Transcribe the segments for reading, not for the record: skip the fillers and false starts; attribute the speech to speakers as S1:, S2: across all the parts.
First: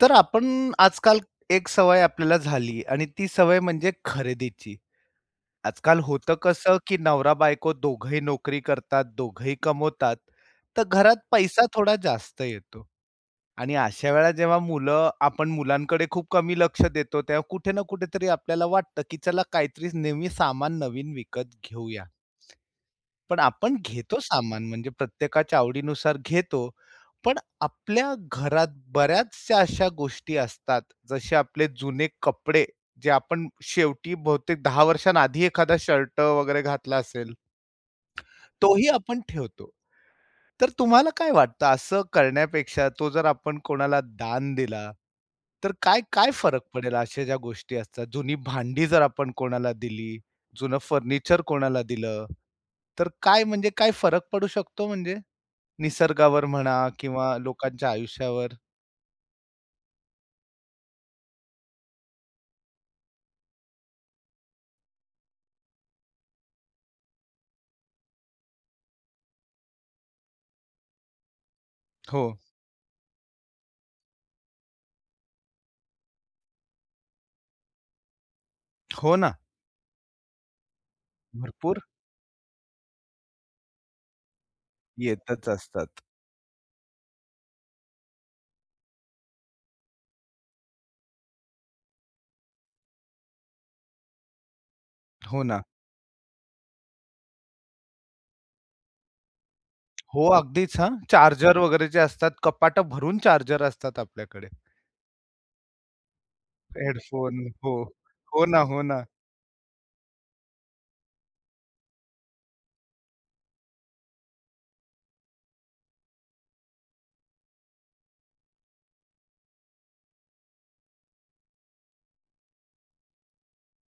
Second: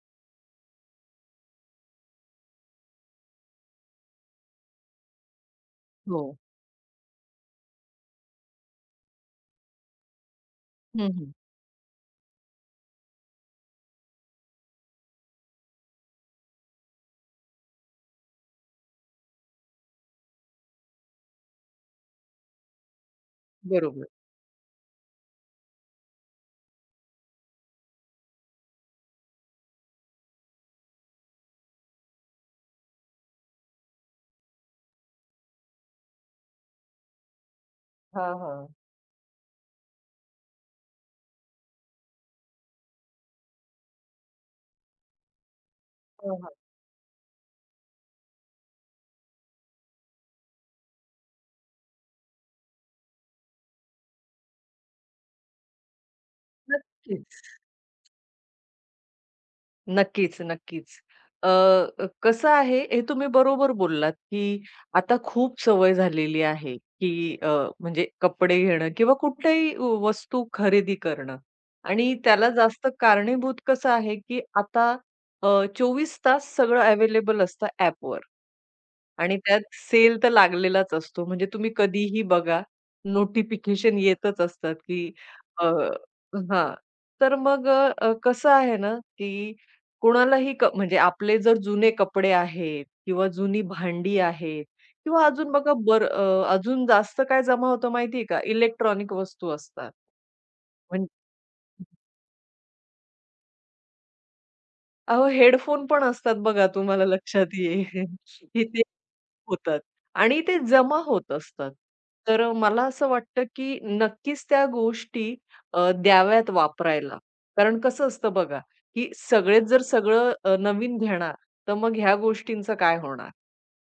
S1: तर आपण आजकाल एक सवय आपल्याला झाली आणि ती सवय म्हणजे खरेदीची. आजकाल
S2: हो.
S1: होतं कसं, की नवरा-बायको दोघंही नोकरी करतात, दोघंही कमवतात, तर
S2: हं,
S1: घरात
S2: हं.
S1: पैसा थोडा जास्त येतो आणि अशा वेळेला जेव्हा मुलं आपण मुलांकडे खूप कमी लक्ष देतो, तेव्हा कुठे ना कुठेतरी आपल्याला वाटतं, की चला काहीतरी नेहमी सामान नवीन विकत घेऊया. पण आपण
S2: बरोबर.
S1: घेतो सामान म्हणजे प्रत्येकाच्या आवडीनुसार घेतो. पण आपल्या घरात बऱ्याचशा अशा गोष्टी असतात, जसे आपले जुने कपडे जे आपण शेवटी बहुतेक 10 वर्षांआधी एखादा शर्ट वगैरे घातला असेल,
S2: हां, हां.
S1: तोही आपण ठेवतो. तर तुम्हाला काय वाटतं असं करण्यापेक्षा तो जर आपण कोणाला दान दिला, तर काय काय
S2: हां, हां.
S1: फरक पडेल अशा ज्या गोष्टी असतात? जुनी भांडी जर आपण कोणाला दिली, जुनं फर्निचर कोणाला दिलं, तर काय म्हणजे काय फरक पडू शकतो म्हणजे? निसर्गावर म्हणा किंवा
S2: नक्कीच.
S1: लोकांच्या आयुष्यावर?
S2: नक्कीच, नक्कीच. अ, अ, कसं आहे, हे तुम्ही बरोबर बोललात, की आता खूप सवय झालेली आहे, की म्हणजे कपडे घेणं किंवा कुठल्याही वस्तू खरेदी करणं आणि
S1: हो.
S2: त्याला जास्त कारणीभूत कसं आहे, की आता अ, 24 तास सगळं अवेलेबल असतं ॲपवर.
S1: हो ना.
S2: आणि त्यात सेल तर लागलेलाच असतो. म्हणजे तुम्ही
S1: भरपूर
S2: कधीही बघा, नोटिफिकेशन येतच असतात, की
S1: येतच
S2: अ,
S1: असतात.
S2: हां. तर मग कसं आहे ना, की कोणालाही म्हणजे आपले जर जुने कपडे आहेत किंवा जुनी भांडी आहेत किंवा
S1: हो
S2: अजून
S1: ना.
S2: अजून जास्त काय जमा होतं माहिती आहे का? इलेक्ट्रॉनिक वस्तू असतात.
S1: हो, अगदीच हां.
S2: म्हण
S1: चार्जर वगैरे जे असतात, कपाटं भरून चार्जर असतात आपल्याकडे.
S2: अहो, हेडफोन पण असतात बघा तुम्हाला
S1: हेडफोन.
S2: लक्षात
S1: हो.
S2: येईल,
S1: हो ना,
S2: की
S1: हो
S2: ते
S1: ना.
S2: होतात आणि ते जमा होत असतात. तर मला असं वाटतं, की नक्कीच त्या गोष्टी द्याव्यात वापरायला. कारण कसं असतं बघा, की सगळेच जर सगळं नवीन घेणार, तर मग ह्या गोष्टींचं काय होणार?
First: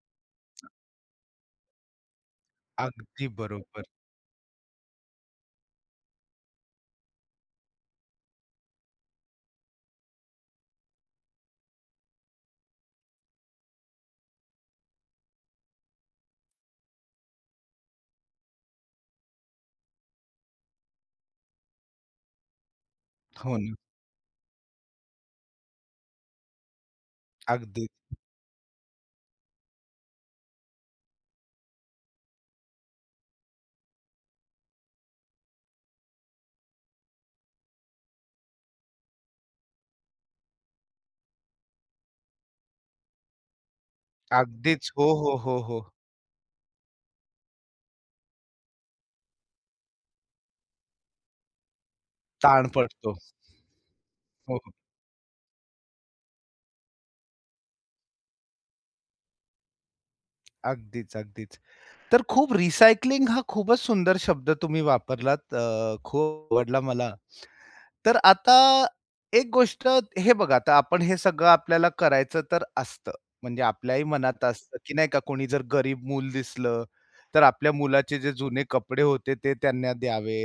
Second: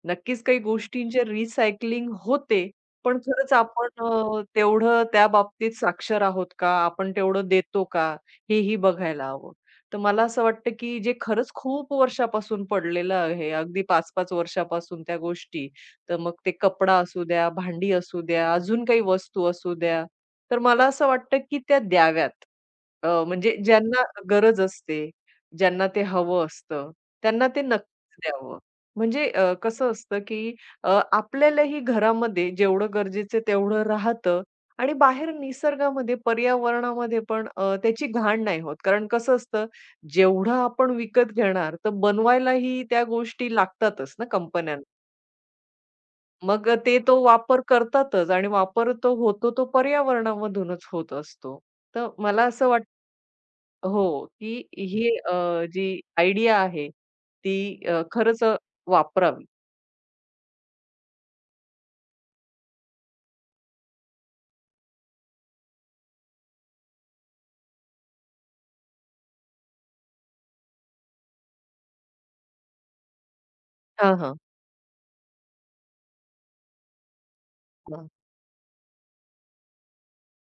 S2: नक्कीच काही गोष्टींचे रिसायकलिंग होते. पण
S1: अगदी
S2: खरंच
S1: बरोबर.
S2: आपण तेवढं त्या बाबतीत साक्षर आहोत का? आपण तेवढं देतो का? हेही बघायला हवं. तर मला असं वाटतं, की जे खरंच खूप वर्षापासून पडलेलं आहे, अगदी 5-5 वर्षापासून त्या गोष्टी, तर मग ते कपडा असू द्या, भांडी असू द्या, अजून काही वस्तू असू द्या, तर मला असं वाटतं, की त्या द्याव्यात. म्हणजे
S1: हो ना.
S2: ज्यांना गरज असते, ज्यांना ते हवं असतं, त्यांना ते
S1: अगदीच,
S2: नक्कीच द्यावं. म्हणजे कसं असतं, की आपल्यालाही घरामध्ये जेवढं गरजेचं आहे तेवढं राहतं आणि बाहेर निसर्गामध्ये, पर्यावरणामध्ये पण त्याची घाण नाही होत. कारण कसं असतं, जेवढं आपण विकत घेणार, तर बनवायलाही त्या गोष्टी लागतातच ना कंपन्यांना.
S1: अगदीच. हो, हो, हो, हो.
S2: मग ते तो वापर करतातच आणि वापर तो होतो तो पर्यावरणामधूनच होत असतो. तर मला
S1: ताण
S2: असं वाटतं
S1: पडतो.
S2: हो,
S1: हो,
S2: की
S1: हो.
S2: ही जी आयडिया आहे, ती खरंच वापरावी.
S1: अगदीच, अगदीच. तर खूप रिसायकलिंग हा खूपच सुंदर शब्द तुम्ही वापरलात. खूप आवडला मला. तर आता एक गोष्ट हे बघा, आता आपण हे सगळं आपल्याला करायचं तर असतं. म्हणजे आपल्याही
S2: हां, हां.
S1: मनात असतं, की नाही का कोणी जर गरीब मूल दिसलं, तर आपल्या मुलाचे जे जुने कपडे होते ते त्यांना द्यावे.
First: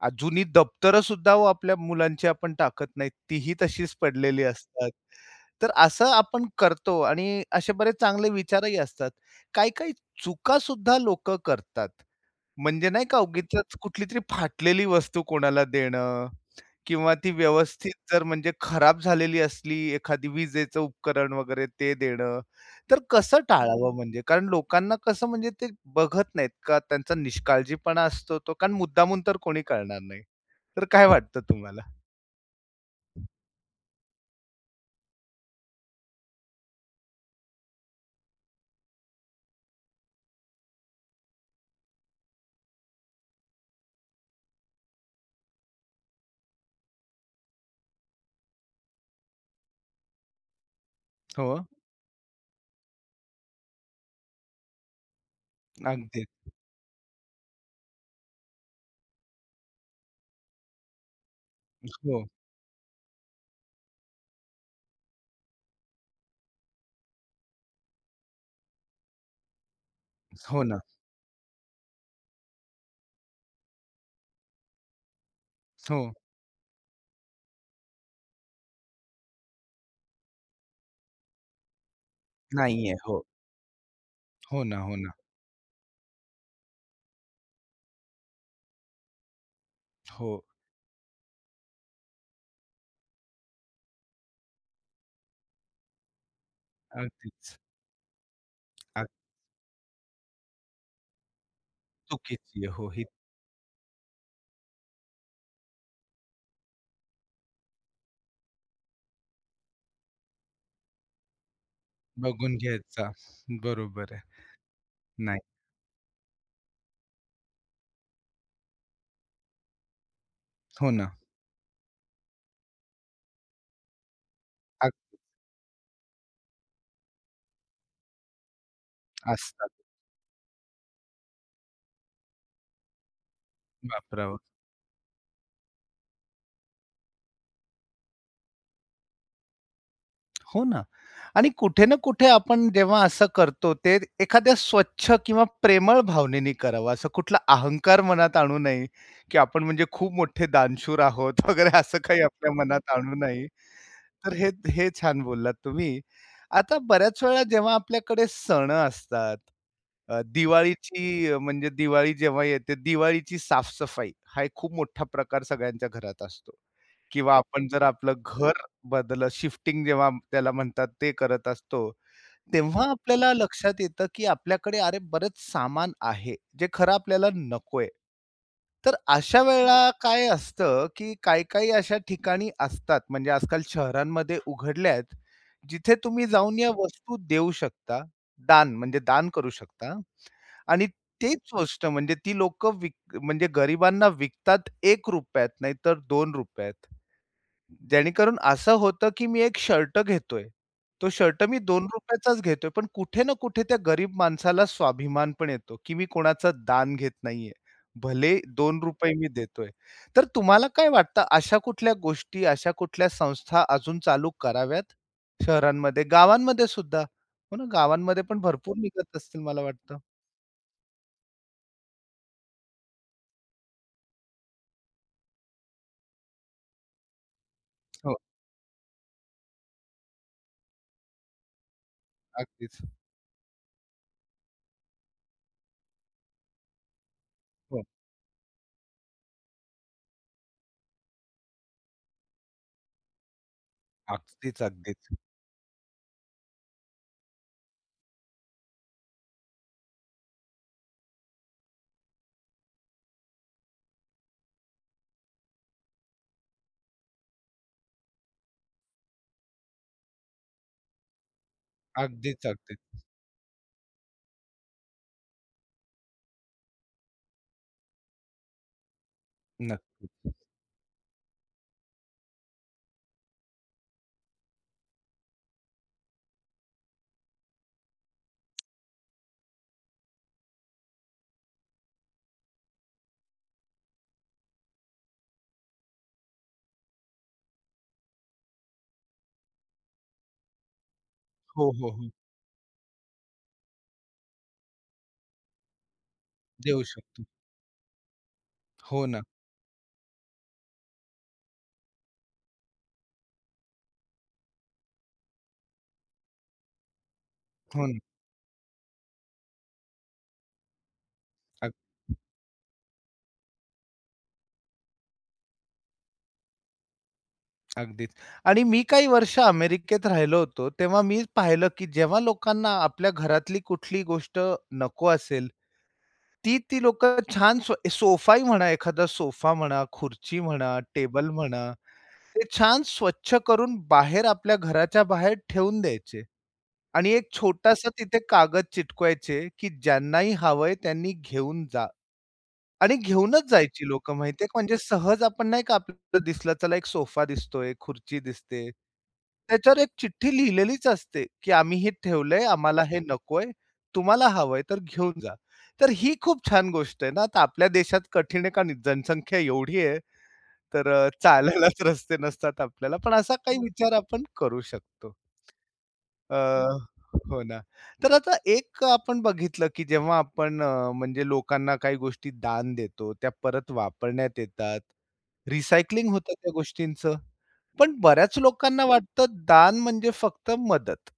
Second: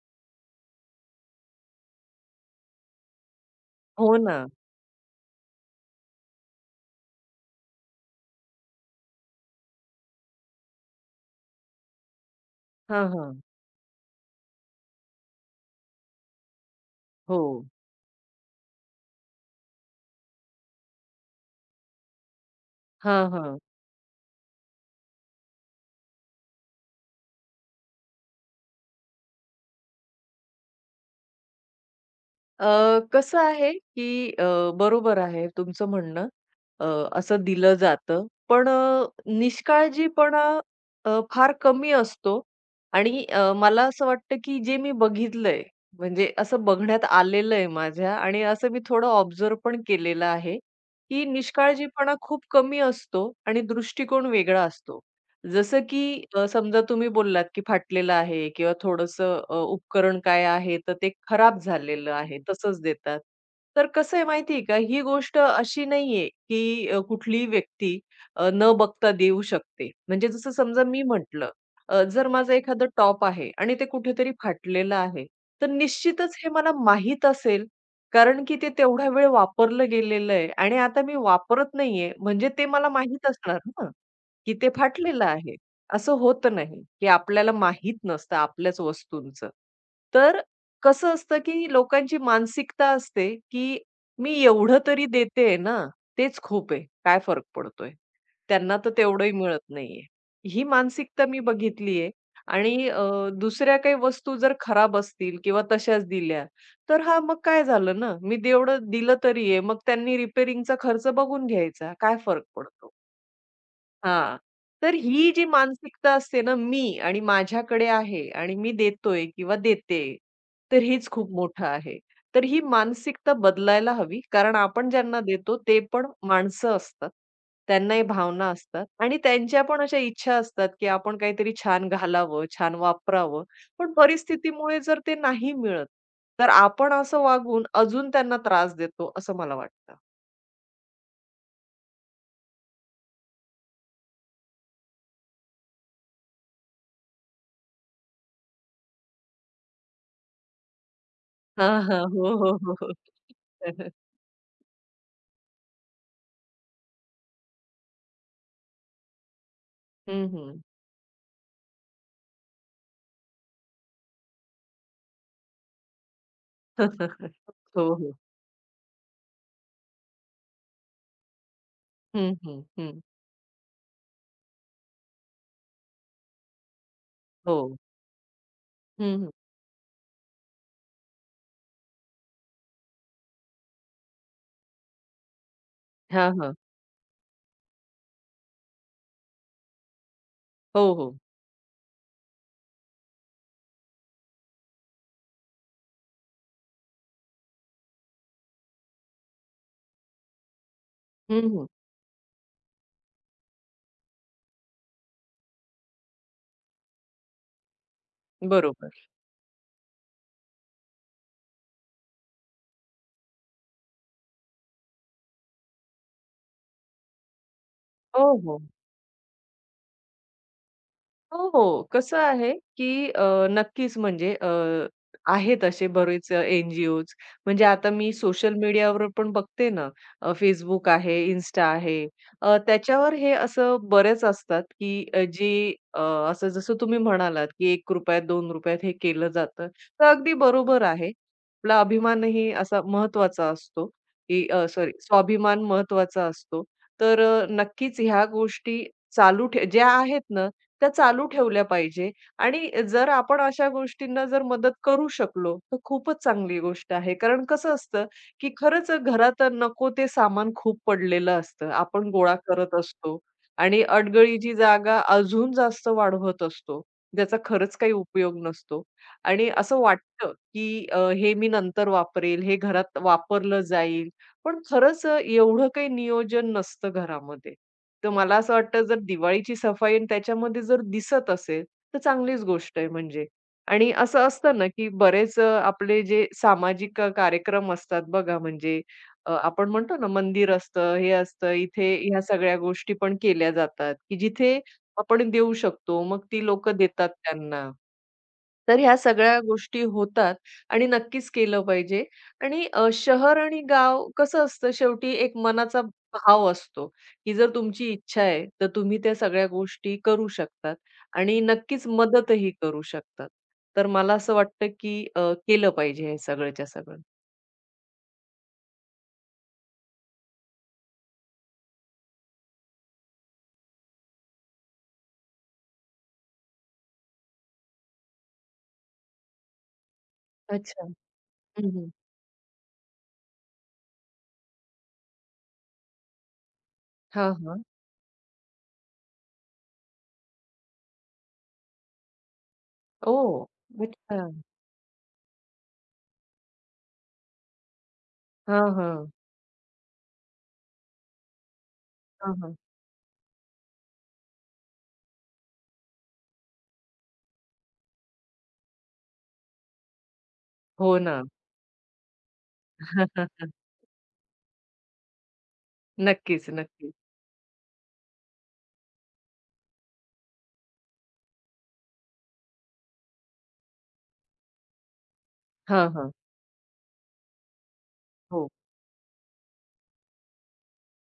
S1: जुनी दप्तरं सुद्धा हो आपल्या मुलांची आपण टाकत नाही. तीही तशीच
S2: हो ना.
S1: पडलेली असतात. तर असं आपण करतो आणि असे बरेच चांगले विचारही असतात. काही-काही चुका सुद्धा लोकं करतात. म्हणजे
S2: हां,
S1: नाही का
S2: हां.
S1: उगीचच कुठलीतरी फाटलेली वस्तू कोणाला देणं किंवा ती
S2: हो.
S1: व्यवस्थित जर म्हणजे खराब झालेली असली, एखादी विजेचं उपकरण वगैरे ते देणं. तर
S2: हां,
S1: कसं
S2: हां.
S1: टाळावं म्हणजे? कारण लोकांना कसं म्हणजे ते बघत नाहीत का त्यांचा निष्काळजीपणा असतो तो, कारण मुद्दामून तर कोणी करणार नाही. तर काय वाटतं तुम्हाला?
S2: कसं आहे, की बरोबर आहे तुमचं म्हणणं. अ, असं दिलं जातं. पण निष्काळजीपणा फार कमी असतो आणि मला असं वाटतं, की जे मी बघितलंय, म्हणजे असं बघण्यात आलेलं आहे माझ्या आणि असं मी थोडं ऑब्झर्व्ह पण केलेलं आहे, की
S1: हो,
S2: निष्काळजीपणा खूप कमी असतो आणि दृष्टिकोन वेगळा असतो. जसं की
S1: अगदी.
S2: समजा तुम्ही बोललात, की फाटलेलं आहे किंवा थोडंसं उपकरण काय आहे, तर ते खराब झालेलं
S1: हो,
S2: आहे, तसंच देतात. तर कसं आहे माहिती आहे का, ही गोष्ट अशी नाहीये, की कुठलीही व्यक्ती न बघता देऊ शकते. म्हणजे जसं
S1: हो ना.
S2: समजा मी म्हटलं, जर माझं एखादं टॉप आहे आणि ते कुठेतरी फाटलेलं आहे, तर
S1: हो,
S2: निश्चितच हे मला माहीत असेल, कारण की ते तेवढा वेळ वापरलं गेलेलं आहे आणि आता मी वापरत नाहीये, म्हणजे ते मला
S1: नाहीये. हो,
S2: माहीत असणार ना. की
S1: हो
S2: ते
S1: ना, हो ना.
S2: फाटलेलं आहे. असं होत नाही, की आपल्याला माहित नसतं आपल्याच वस्तूंचं. तर
S1: हो,
S2: कसं असतं, की लोकांची मानसिकता असते, की मी एवढं तरी देतेय ना, तेच खूप आहे. काय फरक
S1: अगदीच.
S2: पडतोय? त्यांना तर
S1: अग
S2: तेवढंही मिळत नाहीये. ही मानसिकता मी बघितली आहे
S1: चुकीची आहे.
S2: आणि
S1: हो, ही
S2: दुसऱ्या काही वस्तू जर खराब असतील किंवा तशाच दिल्या, तर हां, मग काय झालं ना, मी तेवढं दिलं तरी आहे. मग त्यांनी रिपेअरिंगचा खर्च बघून घ्यायचा. काय फरक
S1: बघून
S2: पडतो?
S1: घ्यायचा. बरोबर
S2: हां.
S1: आहे.
S2: तर ही
S1: नाही.
S2: जी मानसिकता असते ना, मी आणि माझ्याकडे आहे आणि मी देतोय किंवा देते, तर
S1: हो
S2: हेच
S1: ना.
S2: खूप मोठं आहे. तर ही मानसिकता बदलायला हवी, कारण आपण
S1: अग
S2: ज्यांना देतो ते पण माणसं असतात. त्यांनाही भावना असतात आणि त्यांच्या
S1: असतात.
S2: पण अशा इच्छा असतात, की आपण काहीतरी छान घालावं, छान वापरावं. पण
S1: वापरावं.
S2: परिस्थितीमुळे जर ते नाही मिळत, तर आपण असं वागून अजून त्यांना त्रास देतो, असं मला वाटतं.
S1: हो ना. आणि कुठे ना कुठे आपण जेव्हा असं करतो, ते एखाद्या स्वच्छ किंवा प्रेमळ भावनेने करावं. असं कुठला अहंकार मनात आणू नये, की आपण म्हणजे खूप मोठे दानशूर आहोत वगैरे
S2: हां,
S1: असं
S2: हां.
S1: काही
S2: हो,
S1: आपल्या
S2: हो, हो,
S1: मनात
S2: हो.
S1: आणू नये. तर हे हे छान बोललात तुम्ही. आता बऱ्याच वेळा जेव्हा आपल्याकडे सण असतात,
S2: हं, हं.
S1: दिवाळीची म्हणजे दिवाळी जेव्हा येते, दिवाळीची साफ हा एक खूप मोठा प्रकार सगळ्यांच्या घरात असतो. किंवा आपण जर
S2: हो, हो.
S1: आपलं घर शिफ्टिंग जेव्हा त्याला म्हणतात ते करत असतो,
S2: हं, हं,
S1: तेव्हा
S2: हं.
S1: आपल्याला लक्षात येतं, की आपल्याकडे अरे बरंच सामान आहे, जे खरं आपल्याला
S2: हो.
S1: नकोय. तर
S2: हं, हं.
S1: अशा वेळेला काय असतं, की काही-काही अशा ठिकाणी असतात म्हणजे आजकाल शहरांमध्ये उघडल्या आहेत, जिथे तुम्ही
S2: हां, हां.
S1: जाऊन या वस्तू देऊ शकता. दान म्हणजे दान करू शकता आणि
S2: हो, हो.
S1: तीच गोष्ट म्हणजे ती लोकं म्हणजे गरिबांना विकतात ₹1 त नाहीतर ₹2त. जेणेकरून असं होतं, की मी एक शर्ट घेतोय. तो शर्ट
S2: हं,
S1: मी
S2: हं.
S1: ₹2 चाच घेतोय, पण कुठे ना कुठे त्या गरीब माणसाला स्वाभिमान पण येतो, की मी कोणाचा दान घेत नाहीये. भले
S2: बरोबर.
S1: ₹2 मी देतोय. तर तुम्हाला काय वाटतं अशा कुठल्या गोष्टी, अशा कुठल्या संस्था अजून चालू कराव्यात शहरांमध्ये, गावांमध्ये सुद्धा? हो ना, गावांमध्ये
S2: हो,
S1: पण
S2: हो.
S1: भरपूर निघत असतील मला वाटतं.
S2: हो, हो. कसं आहे, की नक्कीच म्हणजे आहेत असे बरेच एन-जी-ओज. म्हणजे आता मी
S1: हो,
S2: सोशल मीडियावर पण बघते ना, Facebook आहे, Insta आहे.
S1: अगदीच.
S2: त्याच्यावर हे असं बरेच असतात, की जे अ, असं जसं तुम्ही म्हणालात, की
S1: हो,
S2: ₹1, ₹2 हे केलं जातं. तर अगदी बरोबर आहे. आपला अभिमानही असा महत्त्वाचा असतो, की
S1: अगदीच,
S2: सॉरी
S1: अगदीच.
S2: स्वाभिमान महत्त्वाचा असतो. तर नक्कीच ह्या गोष्टी चालू ठे ज्या आहेत ना, त्या चालू ठेवल्या पाहिजे आणि जर आपण अशा गोष्टींना जर मदत करू शकलो, तर खूपच चांगली गोष्ट आहे. कारण कसं असतं, की खरंच घरात नको ते सामान खूप पडलेलं असतं. आपण गोळा
S1: अगदीच,
S2: करत
S1: अगदीच.
S2: असतो आणि अडगळीची जागा अजून जास्त वाढवत असतो. ज्याचा खरंच काही उपयोग नसतो आणि असं वाटतं,
S1: नक्कीच.
S2: की हे मी नंतर वापरेल, हे घरात वापरलं जाईल. पण खरंच एवढं काही नियोजन नसतं घरामध्ये. तर मला असं वाटतं जर दिवाळीची सफाई आणि त्याच्यामध्ये जर दिसत असेल, तर चांगलीच गोष्ट आहे म्हणजे. आणि असं असतं ना, की बरेच आपले जे सामाजिक कार्यक्रम असतात बघा म्हणजे आपण म्हणतो ना मंदिर असतं, हे असतं,
S1: हो, हो,
S2: इथे
S1: हो.
S2: ह्या सगळ्या गोष्टी पण केल्या जातात, की जिथे आपण देऊ शकतो. मग ती लोकं
S1: देऊ
S2: देतात
S1: शकतो.
S2: त्यांना. तर ह्या
S1: हो ना.
S2: सगळ्या गोष्टी होतात आणि नक्कीच केलं पाहिजे. आणि शहर आणि गाव कसं असतं शेवटी एक मनाचा भाव असतो, की जर
S1: हो
S2: तुमची
S1: ना.
S2: इच्छा आहे, तर तुम्ही त्या सगळ्या गोष्टी करू शकतात आणि
S1: अग
S2: नक्कीच मदतही करू शकतात. तर मला असं वाटतं, की केलं पाहिजे हे सगळंच्या सगळं.
S1: अगदीच. आणि मी काही वर्ष अमेरिकेत राहिलो होतो, तेव्हा मी पाहिलं, की जेव्हा लोकांना आपल्या घरातली कुठली गोष्ट नको असेल, ती ती लोकं छान सोफाही म्हणा, एखादा सोफा म्हणा, खुर्ची म्हणा,
S2: अच्छा.
S1: टेबल म्हणा,
S2: हं, हं.
S1: ते छान स्वच्छ करून बाहेर आपल्या घराच्या बाहेर ठेवून द्यायचे. आणि एक
S2: हां, हां.
S1: छोटासा तिथे कागद चिटकवायचे, की ज्यांनाही हवंय त्यांनी घेऊन जा. आणि घेऊनच जायची लोकं
S2: अच्छा.
S1: माहिती आहे का, म्हणजे सहज आपण नाही का आपल्याला दिसलं, चला एक सोफा दिसतोय, खुर्ची दिसते.
S2: हां, हां.
S1: त्याच्यावर एक चिठ्ठी लिहिलेलीच असते, की आम्ही हे
S2: हां,
S1: ठेवलंय,
S2: हां.
S1: आम्हाला हे नकोय, तुम्हाला हवंय तर घेऊन जा. तर ही खूप छान गोष्ट आहे ना. आता आपल्या देशात कठीण आहे, कारण जनसंख्या एवढी आहे, तर
S2: हो ना.
S1: चालायलाच रस्ते नसतात आपल्याला. पण असा काही विचार आपण करू शकतो. अ,
S2: नक्कीच, नक्कीच.
S1: हो ना. तर आता एक आपण बघितलं, की जेव्हा आपण म्हणजे लोकांना काही गोष्टी दान देतो, त्या परत वापरण्यात येतात.
S2: हां,
S1: रिसायकलिंग
S2: हां.
S1: होतं त्या गोष्टींचं. पण बऱ्याच
S2: हो.
S1: लोकांना वाटतं दान म्हणजे फक्त मदत.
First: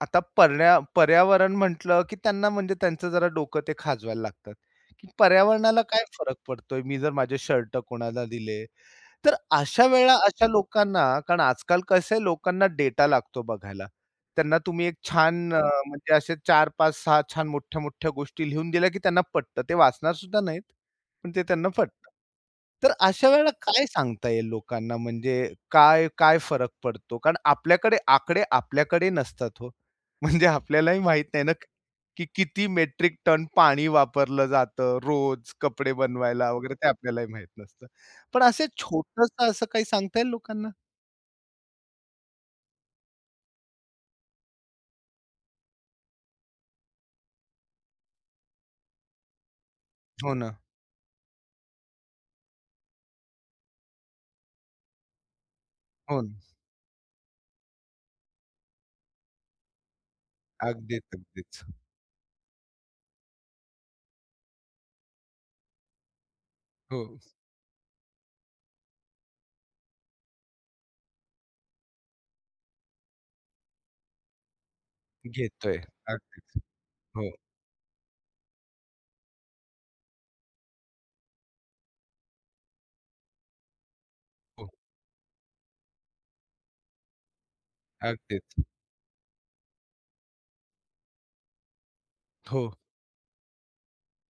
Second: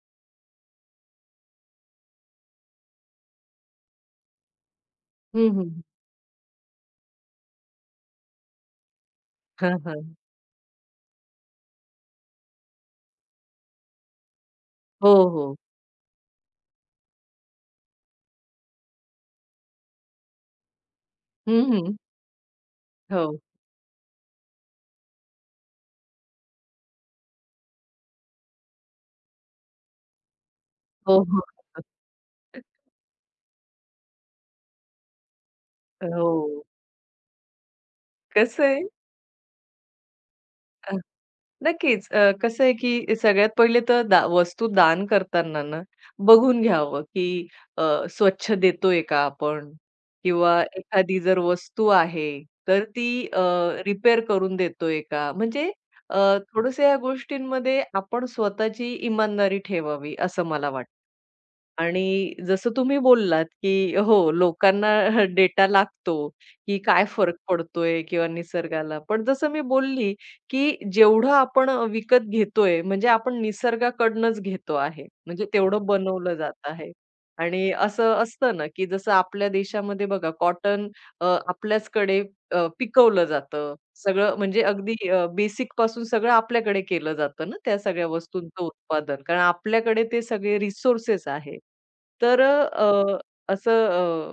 S1: आता पर्यावरण म्हटलं, की त्यांना म्हणजे त्यांचं जरा डोकं ते खाजवायला लागतात, की
S2: हं,
S1: पर्यावरणाला
S2: हं.
S1: काय फरक पडतोय? मी जर माझे शर्ट कोणाला दिले तर
S2: हां,
S1: अशा
S2: हां.
S1: वेळा अशा लोकांना कारण आजकाल कसं आहे लोकांना डेटा लागतो बघायला. त्यांना तुम्ही एक
S2: हो,
S1: छान
S2: हो.
S1: म्हणजे असे 4, 5, 6 छान मोठ्या-मोठ्या गोष्टी लिहून दिल्या, की त्यांना पटतं. ते वाचणार सुद्धा नाहीत, पण ते
S2: हं,
S1: त्यांना
S2: हं.
S1: पटतं. तर अशा
S2: हो.
S1: वेळेला काय सांगता येईल लोकांना म्हणजे काय काय फरक पडतो? कारण आपल्याकडे आकडे आपल्याकडे नसतात हो. म्हणजे आपल्यालाही
S2: हो,
S1: माहीत
S2: हो.
S1: नाही ना, की किती मेट्रिक टन पाणी वापरलं जातं रोज कपडे बनवायला
S2: हो.
S1: वगैरे ते आपल्यालाही माहीत नसतं. पण
S2: कसं
S1: असं
S2: आहे
S1: छोटंसं असं काही सांगता येईल लोकांना?
S2: अ, नक्कीच. कसं आहे की सगळ्यात पहिले तर वस्तू दान करताना ना, बघून घ्यावं की अ, स्वच्छ देतोय का आपण
S1: हो ना,
S2: किंवा एखादी जर वस्तू आहे, तर ती रिपेअर करून देतोय का? म्हणजे अ,
S1: हो ना.
S2: थोडंसं या गोष्टींमध्ये आपण स्वतःची इमानदारी ठेवावी, असं मला वाटतं.
S1: अगदीच, अगदीच.
S2: आणि जसं तुम्ही बोललात, की हो, लोकांना डेटा लागतो, की
S1: हो,
S2: काय फरक पडतोय किंवा निसर्गाला. पण जसं मी बोलली, की जेवढं आपण विकत घेतोय, म्हणजे आपण निसर्गाकडनंच घेतो आहे. म्हणजे
S1: घेतोय.
S2: तेवढं बनवलं
S1: अगदीच.
S2: जात आहे.
S1: हो,
S2: आणि असं असतं ना, की जसं आपल्या देशामध्ये बघा कॉटन आपल्याचकडे पिकवलं जातं. सगळं म्हणजे
S1: हो.
S2: अगदी बेसिक बेसिकपासून सगळं आपल्याकडे केलं जातं ना, त्या सगळ्या
S1: अगदीच.
S2: वस्तूंचं उत्पादन. कारण आपल्याकडे ते सगळे रिसोर्सेस आहे. तर
S1: हो.
S2: असं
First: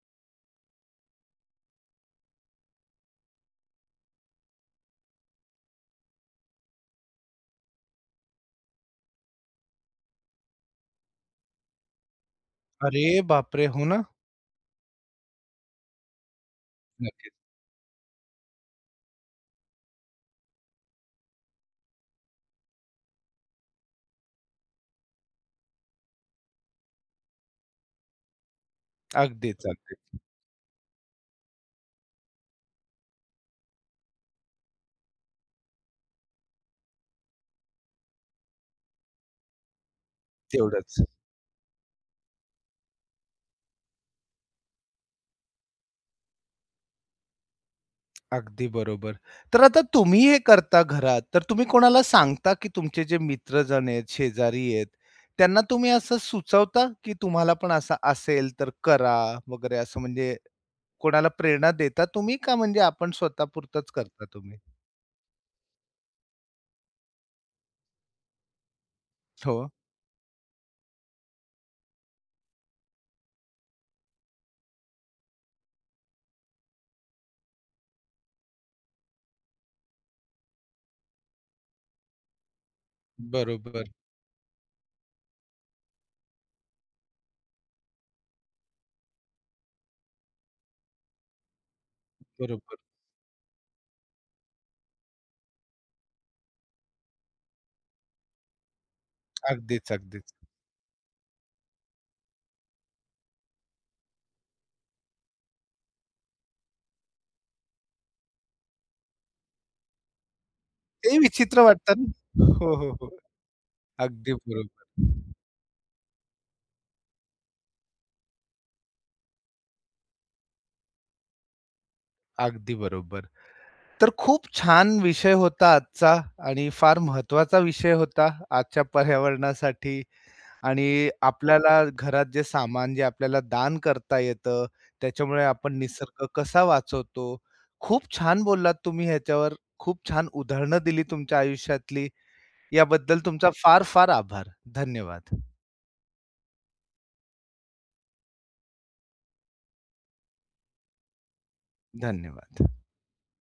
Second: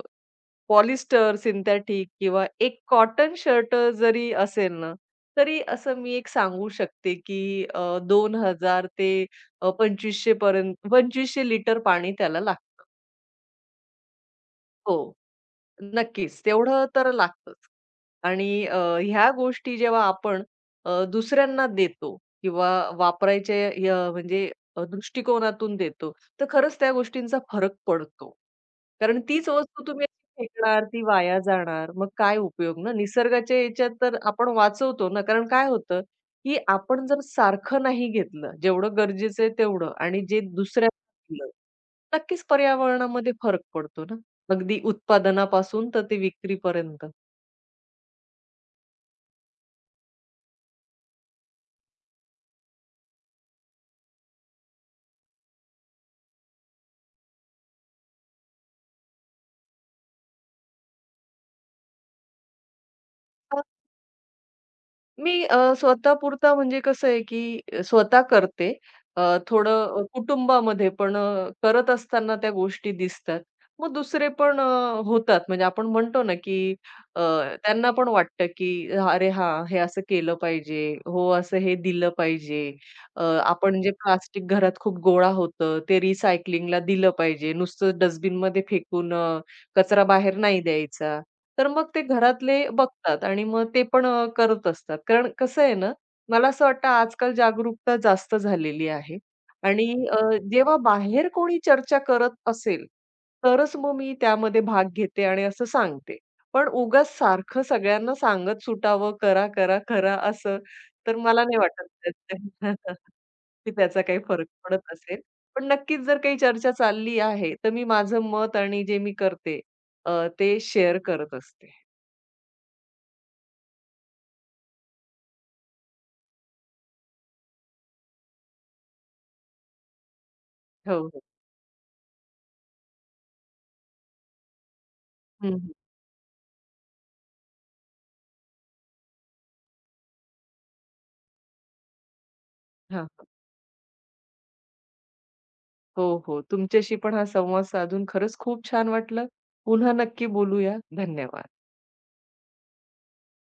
S2: पॉलिस्टर, सिंथेटिक किंवा एक कॉटन शर्ट जरी असेल ना, तरी असं मी एक सांगू शकते, की 2,000 ते 2,500 पर्यंत 2,500 लिटर पाणी त्याला लागतं.
S1: अरे बापरे! हो ना.
S2: हो. नक्कीच. तेवढं तर
S1: नक्कीच.
S2: लागतंच. आणि ह्या गोष्टी जेव्हा आपण दुसऱ्यांना देतो किंवा वापरायचे म्हणजे दृष्टिकोनातून देतो, तर खरंच त्या गोष्टींचा फरक पडतो. कारण तीच
S1: अगदीच,
S2: वस्तू तुम्ही
S1: अगदीच.
S2: अशी फेकणार, ती वाया जाणार, मग काय उपयोग ना? निसर्गाच्या याच्यात तर आपण वाचवतो ना, कारण काय होतं, की आपण जर सारखं नाही घेतलं, जेवढं गरजेचं आहे तेवढं आणि जे
S1: तेवढंच.
S2: दुसऱ्यांना नक्कीच पर्यावरणामध्ये फरक पडतो ना. अगदी उत्पादनापासून तर ते विक्रीपर्यंत.
S1: अगदी बरोबर. तर आता तुम्ही हे करता घरात, तर तुम्ही कोणाला सांगता, की तुमचे जे मित्रजण आहेत, शेजारी आहेत, त्यांना तुम्ही असं सुचवता, की तुम्हाला पण असं असेल तर करा वगैरे असं म्हणजे कोणाला प्रेरणा देता तुम्ही का म्हणजे आपण
S2: अ,
S1: स्वतःपुरतंच करता तुम्ही?
S2: मी स्वतःपुरता म्हणजे कसं आहे, की स्वतः करते. अ,
S1: हो.
S2: थोडं कुटुंबामध्ये पण करत असताना त्या गोष्टी दिसतात. मग दुसरे पण होतात. म्हणजे आपण म्हणतो ना, की अ, त्यांना पण वाटतं, की "अरे हां, हे असं केलं पाहिजे. हो, असं हे दिलं पाहिजे. आपण
S1: बरोबर,
S2: जे प्लास्टिक घरात खूप गोळा होतं, ते रिसायकलिंगला दिलं पाहिजे. नुसतं डस्टबिनमध्ये फेकून कचरा बाहेर नाही द्यायचा." तर मग ते घरातले
S1: बरोबर.
S2: बघतात आणि मग ते पण करत असतात. कारण कसं आहे ना, मला असं वाटतं आजकाल जागरूकता जास्त झालेली आहे
S1: अगदीच,
S2: आणि
S1: अगदीच.
S2: जेव्हा बाहेर कोणी चर्चा करत असेल, तरच मग मी त्यामध्ये भाग घेते आणि असं सांगते. पण उगाच सारखं सगळ्यांना सांगत सुटावं, "करा, करा, करा" असं, तर
S1: ते
S2: मला नाही
S1: विचित्र
S2: वाटत
S1: वाटतं
S2: त्यात
S1: ना. हो, हो, हो.
S2: की त्याचा काही
S1: अगदी
S2: फरक पडत
S1: बरोबर.
S2: असेल. पण नक्कीच जर काही चर्चा चालली आहे, तर मी माझं मत आणि जे मी करते ते शेअर करत असते.
S1: अगदी बरोबर. तर खूप छान विषय होता आजचा आणि फार महत्वाचा विषय होता आजच्या पर्यावरणासाठी
S2: हो,
S1: आणि
S2: हो.
S1: आपल्याला घरात जे सामान जे आपल्याला दान करता येतं, त्याच्यामुळे
S2: हं, हं.
S1: आपण निसर्ग कसा वाचवतो. खूप छान बोललात तुम्ही ह्याच्यावर. खूप छान उदाहरणं दिली तुमच्या आयुष्यातली.
S2: हां,
S1: याबद्दल
S2: हां.
S1: तुमचा फार-फार आभार. धन्यवाद.
S2: हो, हो. तुमच्याशी पण हा संवाद साधून खरंच खूप छान वाटलं. पुन्हा नक्की बोलूया. धन्यवाद.
S1: धन्यवाद.